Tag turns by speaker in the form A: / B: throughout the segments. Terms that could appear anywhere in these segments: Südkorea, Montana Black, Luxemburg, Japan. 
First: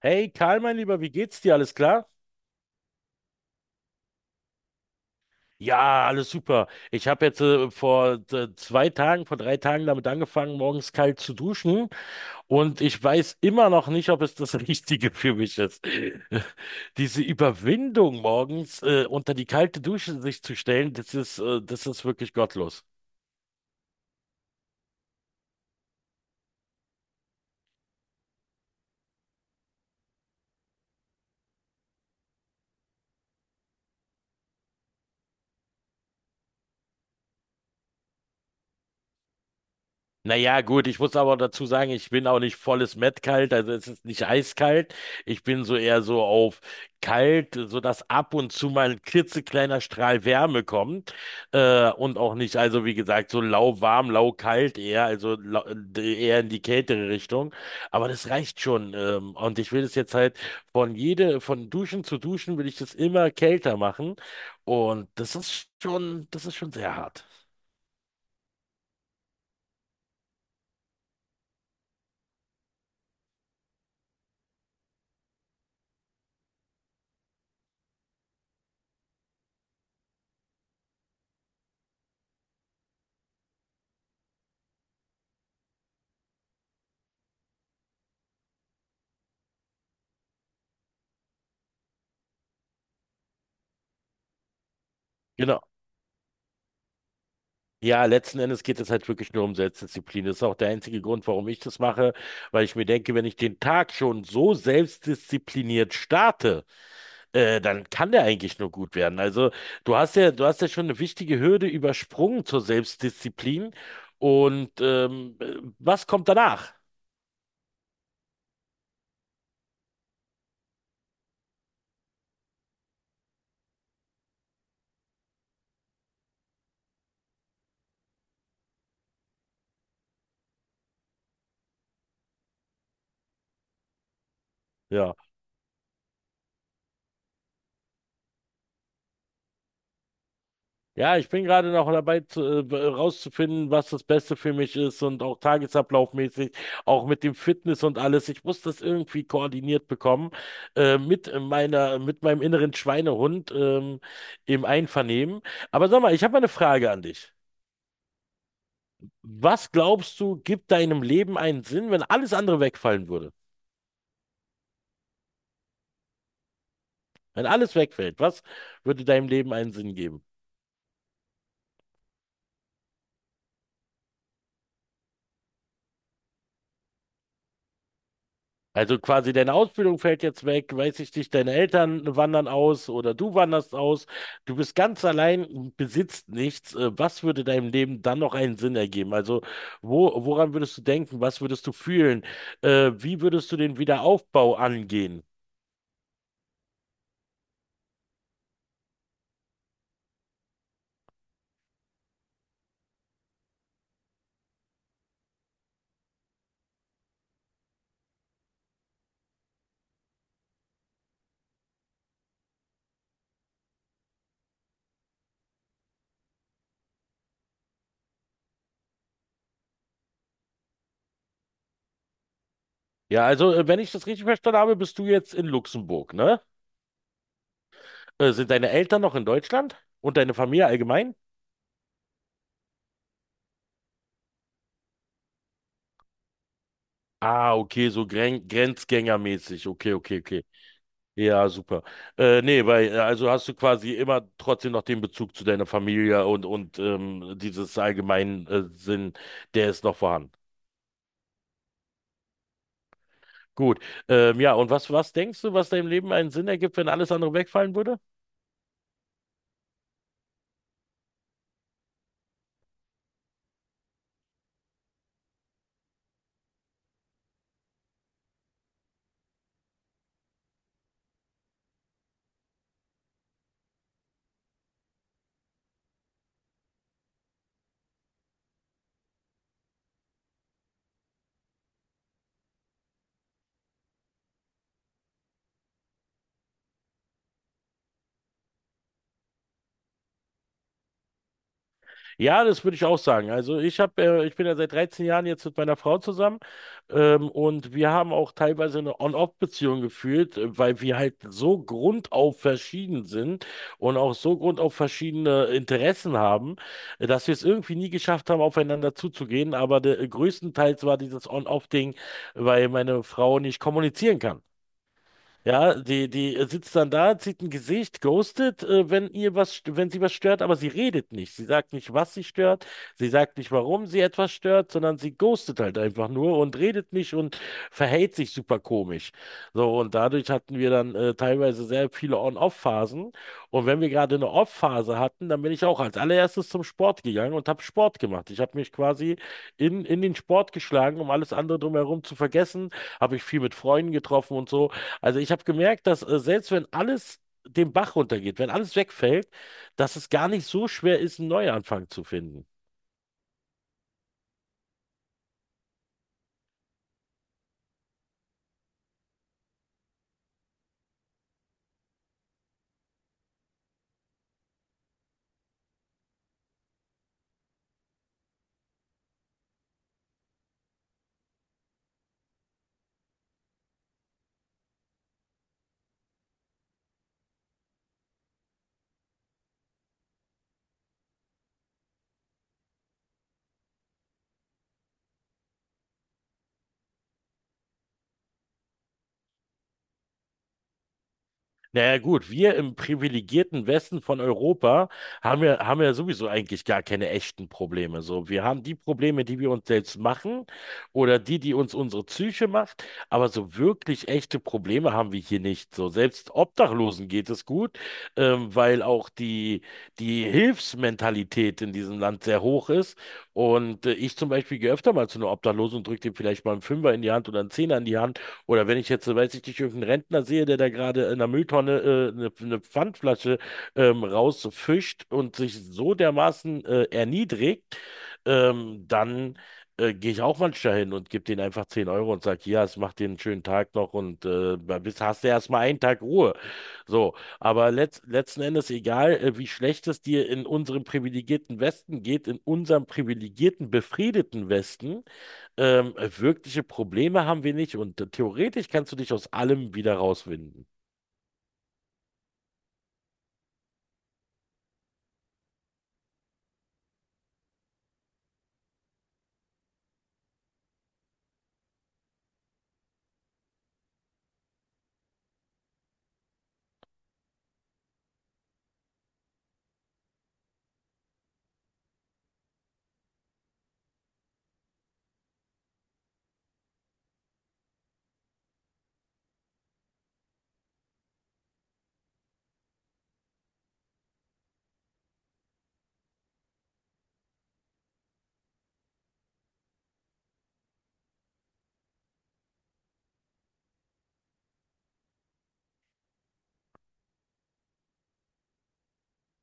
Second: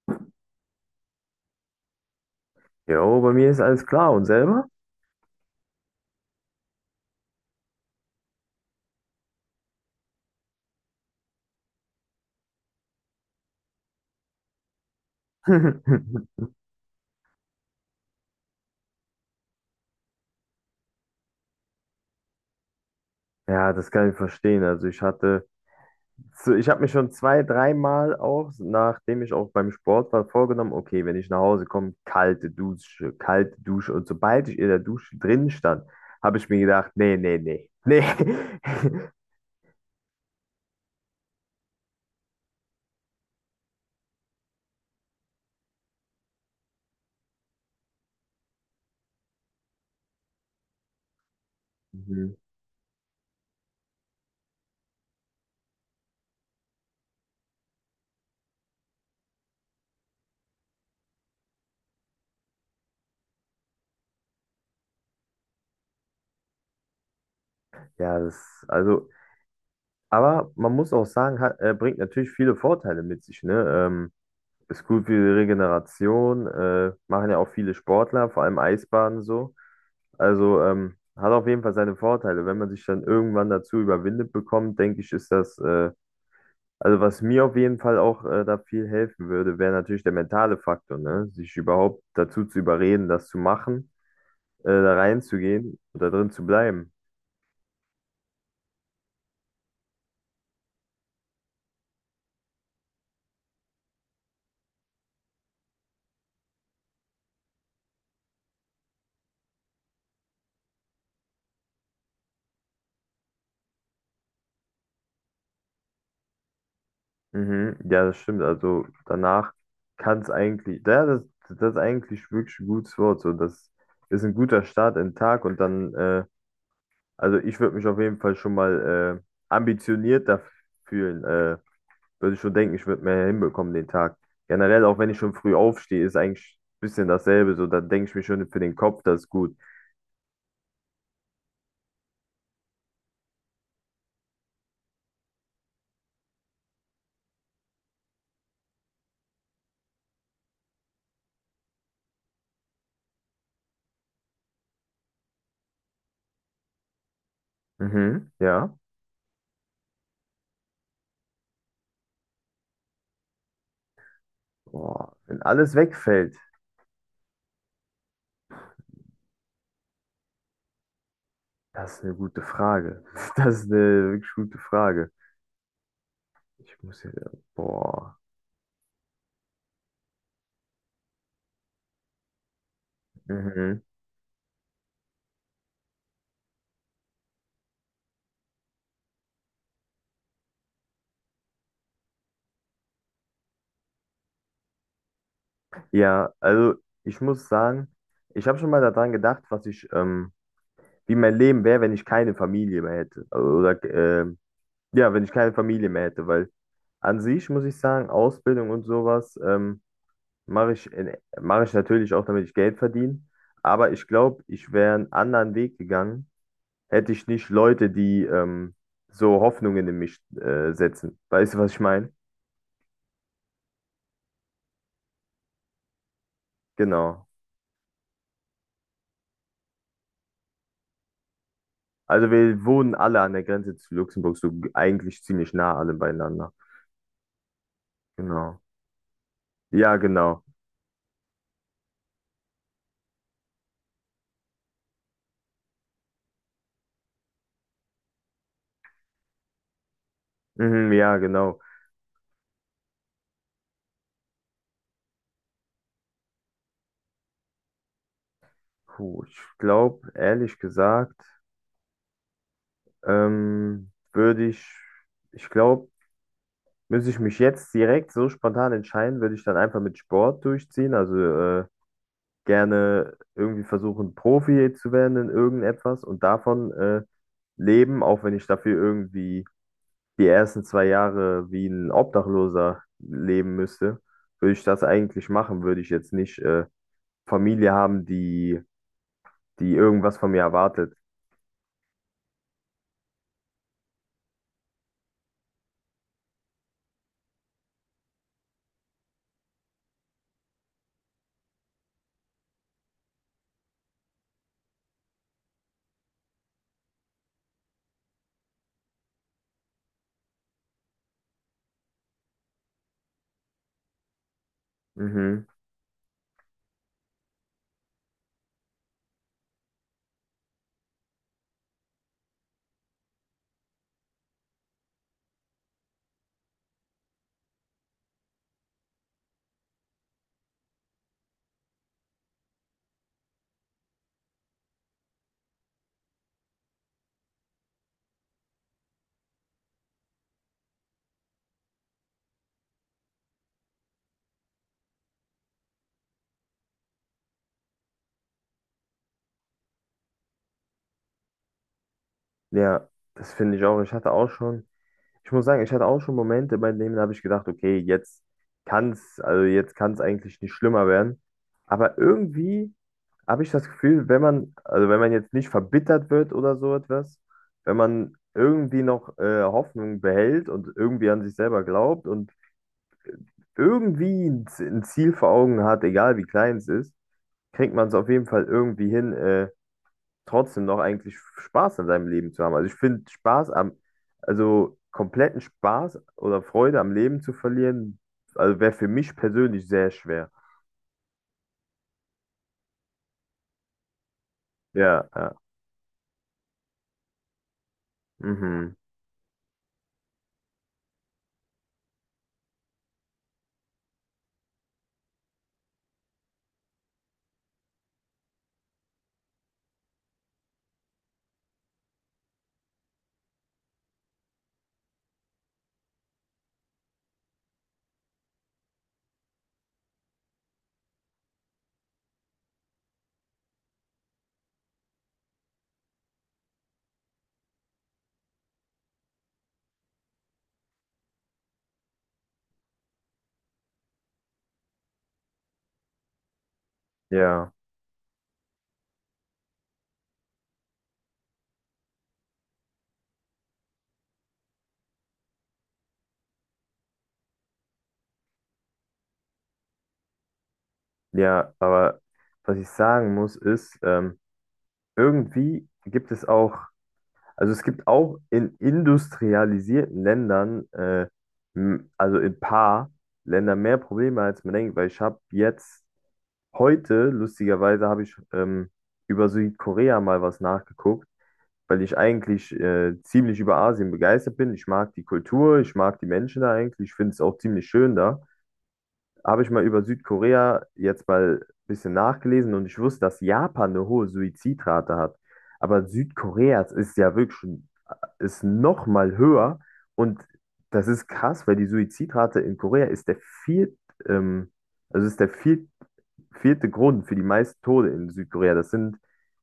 A: Hey Karl, mein Lieber, wie geht's dir? Alles klar?
B: Jo, bei mir ist alles klar . Und selber?
A: Ja, alles super. Ich habe jetzt vor zwei Tagen, vor drei Tagen damit angefangen, morgens kalt zu duschen und ich weiß immer noch nicht, ob es das Richtige für mich ist. Diese Überwindung morgens unter die kalte Dusche sich zu stellen, das ist wirklich gottlos.
B: Ja, das kann ich verstehen. Also ich hatte, ich habe mir schon 2-, 3-mal auch, nachdem ich auch beim Sport war, vorgenommen, okay, wenn ich nach Hause komme, kalte Dusche, kalte Dusche. Und sobald ich in der Dusche drin stand, habe ich mir gedacht, nee, nee, nee, nee.
A: Naja, gut, ich muss aber dazu sagen, ich bin auch nicht volles Mettkalt, also es ist nicht eiskalt. Ich bin so eher so auf kalt, sodass ab und zu mal ein klitzekleiner Strahl Wärme kommt. Und
B: Mhm.
A: auch nicht, also wie gesagt, so lauwarm, laukalt eher, also lau, eher in die kältere Richtung. Aber das reicht schon. Und ich will das jetzt halt von Duschen zu Duschen will ich das immer kälter machen. Und das ist schon sehr hart.
B: Ja, das, also, aber man muss auch sagen, bringt natürlich viele Vorteile mit sich, ne? Ist gut für die Regeneration, machen ja auch viele Sportler, vor allem Eisbaden so. Also hat auf jeden Fall seine Vorteile. Wenn man sich dann irgendwann dazu überwindet bekommt, denke ich, also was mir auf jeden Fall auch da viel helfen würde, wäre natürlich der mentale Faktor, ne? Sich überhaupt dazu zu überreden, das zu machen, da
A: Genau.
B: reinzugehen und da drin zu bleiben.
A: Ja, letzten Endes geht es halt wirklich nur um Selbstdisziplin. Das ist auch der einzige Grund, warum ich das mache, weil ich mir denke, wenn ich den Tag schon so selbstdiszipliniert starte, dann kann der eigentlich nur gut werden. Also du hast ja schon eine wichtige Hürde übersprungen zur Selbstdisziplin. Und was kommt danach?
B: Mhm, ja, das stimmt. Also danach kann es eigentlich, ja, das ist eigentlich wirklich ein gutes Wort. So, das ist ein guter Start in den Tag und dann, also ich würde mich auf jeden Fall schon mal ambitioniert da fühlen. Würde ich schon denken, ich würde mehr hinbekommen den Tag. Generell, auch wenn
A: Ja.
B: ich schon früh aufstehe, ist eigentlich ein bisschen dasselbe. So, dann denke ich mir schon für den Kopf, das ist gut.
A: Ja, ich bin gerade noch dabei, rauszufinden, was das Beste für mich ist, und auch tagesablaufmäßig, auch mit dem Fitness und alles. Ich muss das irgendwie koordiniert bekommen, mit mit meinem inneren Schweinehund, im Einvernehmen. Aber sag mal, ich habe mal eine Frage an dich.
B: Mhm, ja.
A: Was glaubst du, gibt deinem Leben einen Sinn, wenn alles andere wegfallen würde?
B: Boah, wenn alles wegfällt,
A: Wenn alles wegfällt, was würde deinem Leben einen Sinn geben?
B: das ist eine gute Frage. Das ist eine wirklich gute Frage. Ich muss hier, boah.
A: Also quasi deine Ausbildung fällt jetzt weg, weiß ich nicht, deine Eltern wandern aus oder du wanderst
B: Mhm.
A: aus, du bist ganz allein, besitzt nichts. Was würde deinem Leben dann noch einen Sinn ergeben? Also woran würdest du denken? Was würdest du fühlen? Wie würdest du den Wiederaufbau angehen?
B: Ja, also ich muss sagen, ich habe schon mal daran gedacht, wie mein Leben wäre, wenn ich keine Familie mehr hätte. Also, oder, ja, wenn ich keine Familie mehr hätte, weil an sich muss ich sagen, Ausbildung und sowas, mache ich, mache ich natürlich auch, damit ich Geld verdiene. Aber ich glaube, ich wäre einen anderen Weg gegangen, hätte ich nicht Leute, die so Hoffnungen in mich setzen. Weißt du, was ich meine?
A: Ja, also wenn ich das richtig verstanden habe, bist du jetzt in Luxemburg, ne?
B: Genau.
A: Sind deine Eltern noch in Deutschland und deine Familie allgemein?
B: Also wir wohnen alle an der Grenze zu Luxemburg, so eigentlich ziemlich nah alle beieinander.
A: Ah, okay, so
B: Genau.
A: Grenzgängermäßig. Okay,
B: Ja,
A: okay,
B: genau.
A: okay. Ja, super. Nee, weil, also hast du quasi immer trotzdem noch den Bezug zu deiner Familie und dieses allgemeinen Sinn, der ist noch vorhanden.
B: Mhm, ja, genau.
A: Gut. Ja, und was denkst du, was deinem Leben einen Sinn ergibt, wenn alles andere wegfallen würde?
B: Puh, ich glaube, ehrlich gesagt, ähm, würde ich, ich glaube, müsste ich mich jetzt direkt so spontan entscheiden, würde ich dann einfach mit Sport durchziehen. Also gerne irgendwie versuchen, Profi zu werden in irgendetwas und davon leben, auch wenn ich dafür irgendwie die ersten 2 Jahre wie ein Obdachloser leben müsste, würde ich das eigentlich machen. Würde ich jetzt nicht Familie haben, die irgendwas von mir erwartet.
A: Ja, das würde ich auch sagen. Ich bin ja seit 13 Jahren jetzt mit meiner Frau zusammen, und wir haben auch teilweise eine On-Off-Beziehung geführt, weil wir halt so grundauf verschieden sind und auch so grundauf verschiedene Interessen haben, dass wir es irgendwie nie geschafft haben, aufeinander zuzugehen. Aber größtenteils war dieses On-Off-Ding, weil meine Frau nicht kommunizieren kann.
B: Mhm.
A: Ja, die sitzt dann da, zieht ein Gesicht, ghostet, wenn sie was stört, aber sie redet nicht. Sie sagt nicht, was sie stört, sie sagt nicht, warum sie etwas stört, sondern sie ghostet halt einfach nur und redet nicht und verhält sich super komisch. So, und dadurch hatten wir dann teilweise sehr viele On-Off-Phasen. Und wenn wir gerade eine Off-Phase hatten, dann bin ich auch als allererstes zum Sport gegangen und habe Sport gemacht. Ich habe mich quasi in den Sport geschlagen, um alles andere drumherum zu vergessen. Habe ich viel mit Freunden getroffen und so. Also ich habe gemerkt, dass selbst wenn alles den Bach runtergeht, wenn alles wegfällt, dass es gar nicht so schwer ist, einen Neuanfang zu finden.
B: Ja, das finde ich auch. Ich hatte auch schon. Ich muss sagen, ich hatte auch schon Momente, bei denen habe ich gedacht, okay, jetzt also jetzt kann es eigentlich nicht schlimmer werden. Aber irgendwie habe ich das Gefühl, wenn man, also wenn man jetzt nicht verbittert wird oder so etwas, wenn man irgendwie noch Hoffnung behält und irgendwie an sich selber glaubt und irgendwie ein ein Ziel vor Augen hat, egal wie klein es ist, kriegt man es auf jeden Fall irgendwie hin, trotzdem noch eigentlich Spaß an seinem Leben zu haben. Also ich finde also kompletten Spaß oder Freude am Leben zu verlieren, also wäre für mich persönlich sehr schwer.
A: Naja gut, wir im privilegierten Westen von Europa
B: Ja, ja,
A: haben ja sowieso eigentlich gar keine echten Probleme. So, wir haben
B: mhm,
A: die Probleme, die wir uns selbst machen oder die, die uns unsere Psyche macht, aber so wirklich echte Probleme haben wir hier nicht. So, selbst Obdachlosen geht es gut, weil auch die Hilfsmentalität in diesem Land sehr hoch ist. Und ich zum Beispiel gehe öfter mal zu einer Obdachlosen und drücke dem vielleicht mal einen Fünfer in die Hand oder einen Zehner in die Hand oder wenn ich jetzt, weiß ich nicht, irgendeinen Rentner sehe, der da gerade in der Mülltonne eine eine Pfandflasche rausfischt und sich so dermaßen erniedrigt, dann gehe ich auch manchmal hin und gebe denen einfach 10 Euro und sage, ja, es macht dir einen schönen Tag noch und bis hast du erstmal einen Tag Ruhe. So,
B: ja,
A: aber letzten Endes, egal wie schlecht es dir in unserem privilegierten Westen geht, in unserem privilegierten, befriedeten Westen, wirkliche Probleme haben wir nicht und theoretisch kannst du dich aus allem wieder rauswinden.
B: ja, aber was ich sagen muss, ist, irgendwie gibt es auch, also es gibt auch in industrialisierten Ländern, also in ein paar Ländern mehr Probleme, als man denkt, weil ich habe jetzt heute, lustigerweise, habe ich über Südkorea mal was nachgeguckt, weil ich eigentlich ziemlich über Asien begeistert bin. Ich mag die Kultur, ich mag die Menschen da eigentlich, ich finde es auch ziemlich schön da. Habe ich mal über Südkorea jetzt mal ein bisschen nachgelesen und ich wusste, dass Japan eine hohe Suizidrate hat. Aber Südkorea ist ja wirklich schon, ist noch mal höher und das ist krass, weil die Suizidrate in Korea ist der viert, ähm, also ist der vierte Grund für die meisten Tode in Südkorea. Das sind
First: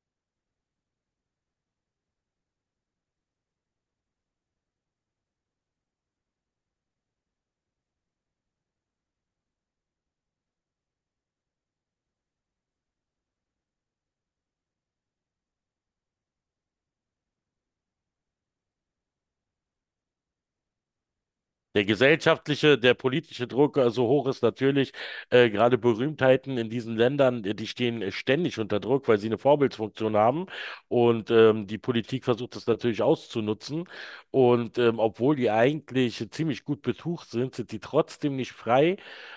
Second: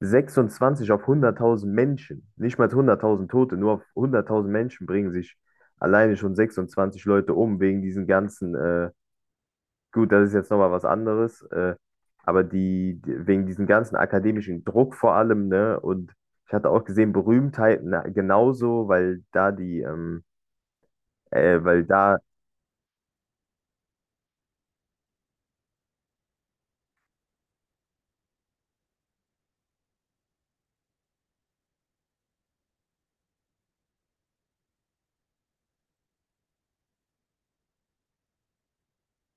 B: 26 auf 100.000 Menschen. Nicht mal 100.000 Tote, nur auf 100.000 Menschen bringen sich alleine schon 26 Leute um wegen diesen ganzen, gut, das ist jetzt nochmal was anderes, aber wegen diesen ganzen akademischen Druck vor allem, ne? Und ich hatte auch gesehen, Berühmtheiten genauso, weil
A: Der
B: da
A: gesellschaftliche, der politische Druck so hoch ist natürlich, gerade Berühmtheiten in diesen Ländern, die stehen ständig unter Druck, weil sie eine Vorbildsfunktion haben und die Politik versucht das natürlich auszunutzen und obwohl die eigentlich ziemlich gut betucht sind, sind die trotzdem nicht frei,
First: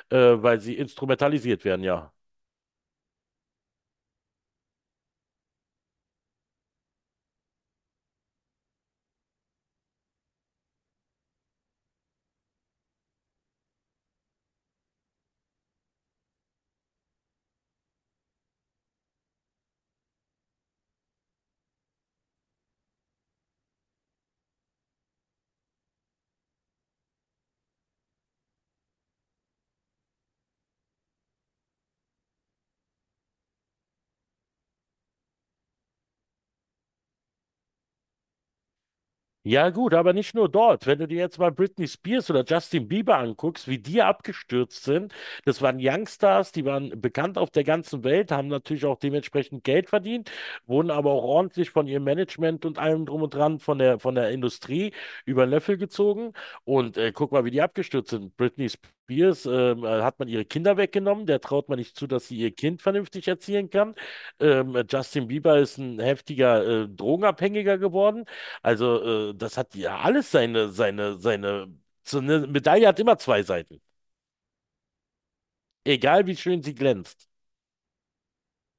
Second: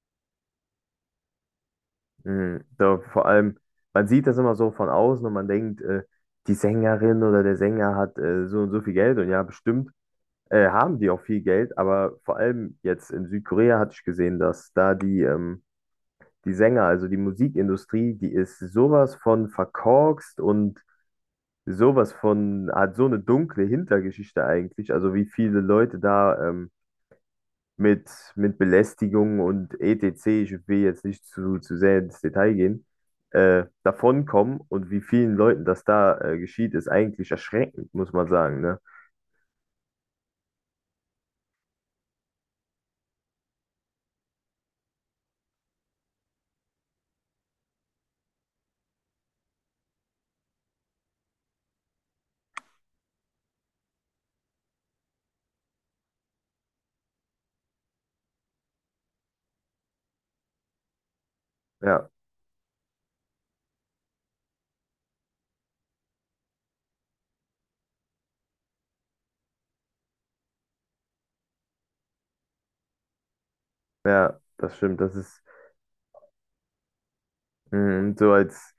A: weil sie instrumentalisiert werden, ja.
B: mhm. Da, vor allem, man sieht das immer so von außen und man denkt, die Sängerin oder der Sänger hat so und so viel Geld und ja, bestimmt haben die auch viel Geld, aber vor allem jetzt in Südkorea hatte ich gesehen, dass da die, die Sänger, also die Musikindustrie, die ist sowas von verkorkst und sowas von, hat so eine dunkle Hintergeschichte eigentlich, also wie viele Leute da mit, mit Belästigung und etc., ich will jetzt nicht zu sehr ins Detail gehen, davonkommen und wie vielen Leuten das da geschieht, ist eigentlich erschreckend, muss man sagen, ne?
A: Ja gut, aber nicht nur dort. Wenn du dir jetzt mal Britney Spears oder Justin Bieber anguckst, wie die abgestürzt sind, das waren Youngstars, die waren bekannt auf der ganzen Welt, haben natürlich auch dementsprechend Geld verdient, wurden aber auch ordentlich von ihrem Management und allem drum und dran von der Industrie über den Löffel gezogen. Und guck mal, wie die abgestürzt sind. Britney Spears, hat man ihre Kinder weggenommen, der traut man nicht zu,
B: Ja,
A: dass sie ihr Kind vernünftig erziehen kann. Justin Bieber ist ein heftiger Drogenabhängiger geworden. Also, das hat ja alles seine. So eine Medaille hat immer zwei Seiten.
B: ja, das stimmt. Das ist
A: Egal wie schön sie glänzt.
B: mm,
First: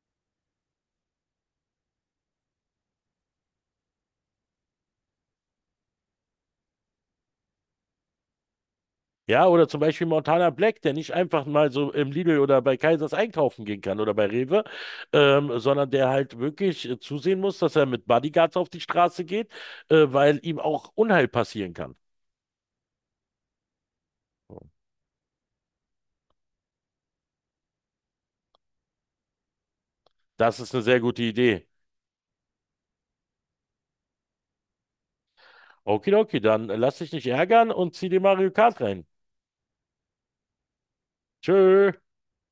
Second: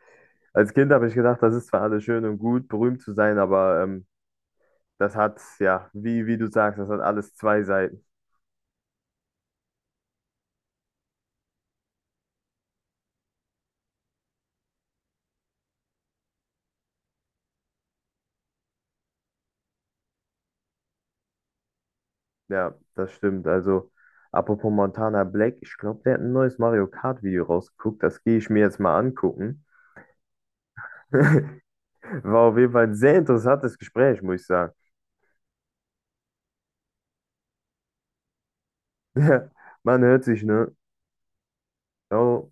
B: als Kind habe ich gedacht, das ist zwar alles schön und gut, berühmt zu sein, aber das hat, ja, wie du sagst, das hat alles zwei Seiten.
A: Ja, oder zum Beispiel Montana Black, der nicht einfach mal so im Lidl oder bei Kaisers einkaufen gehen kann oder bei Rewe, sondern der halt wirklich zusehen muss, dass er mit Bodyguards auf die Straße geht, weil ihm auch Unheil passieren kann.
B: Ja, das stimmt. Also, apropos Montana Black, ich glaube, der hat ein neues Mario Kart Video rausgeguckt. Das gehe ich mir jetzt mal angucken.
A: Das ist eine sehr gute Idee.
B: War auf jeden Fall ein sehr interessantes Gespräch, muss ich sagen.
A: Okidoki, dann lass dich nicht ärgern und zieh dir Mario Kart rein.
B: Man hört sich, ne?
A: Tschö.
B: Ciao.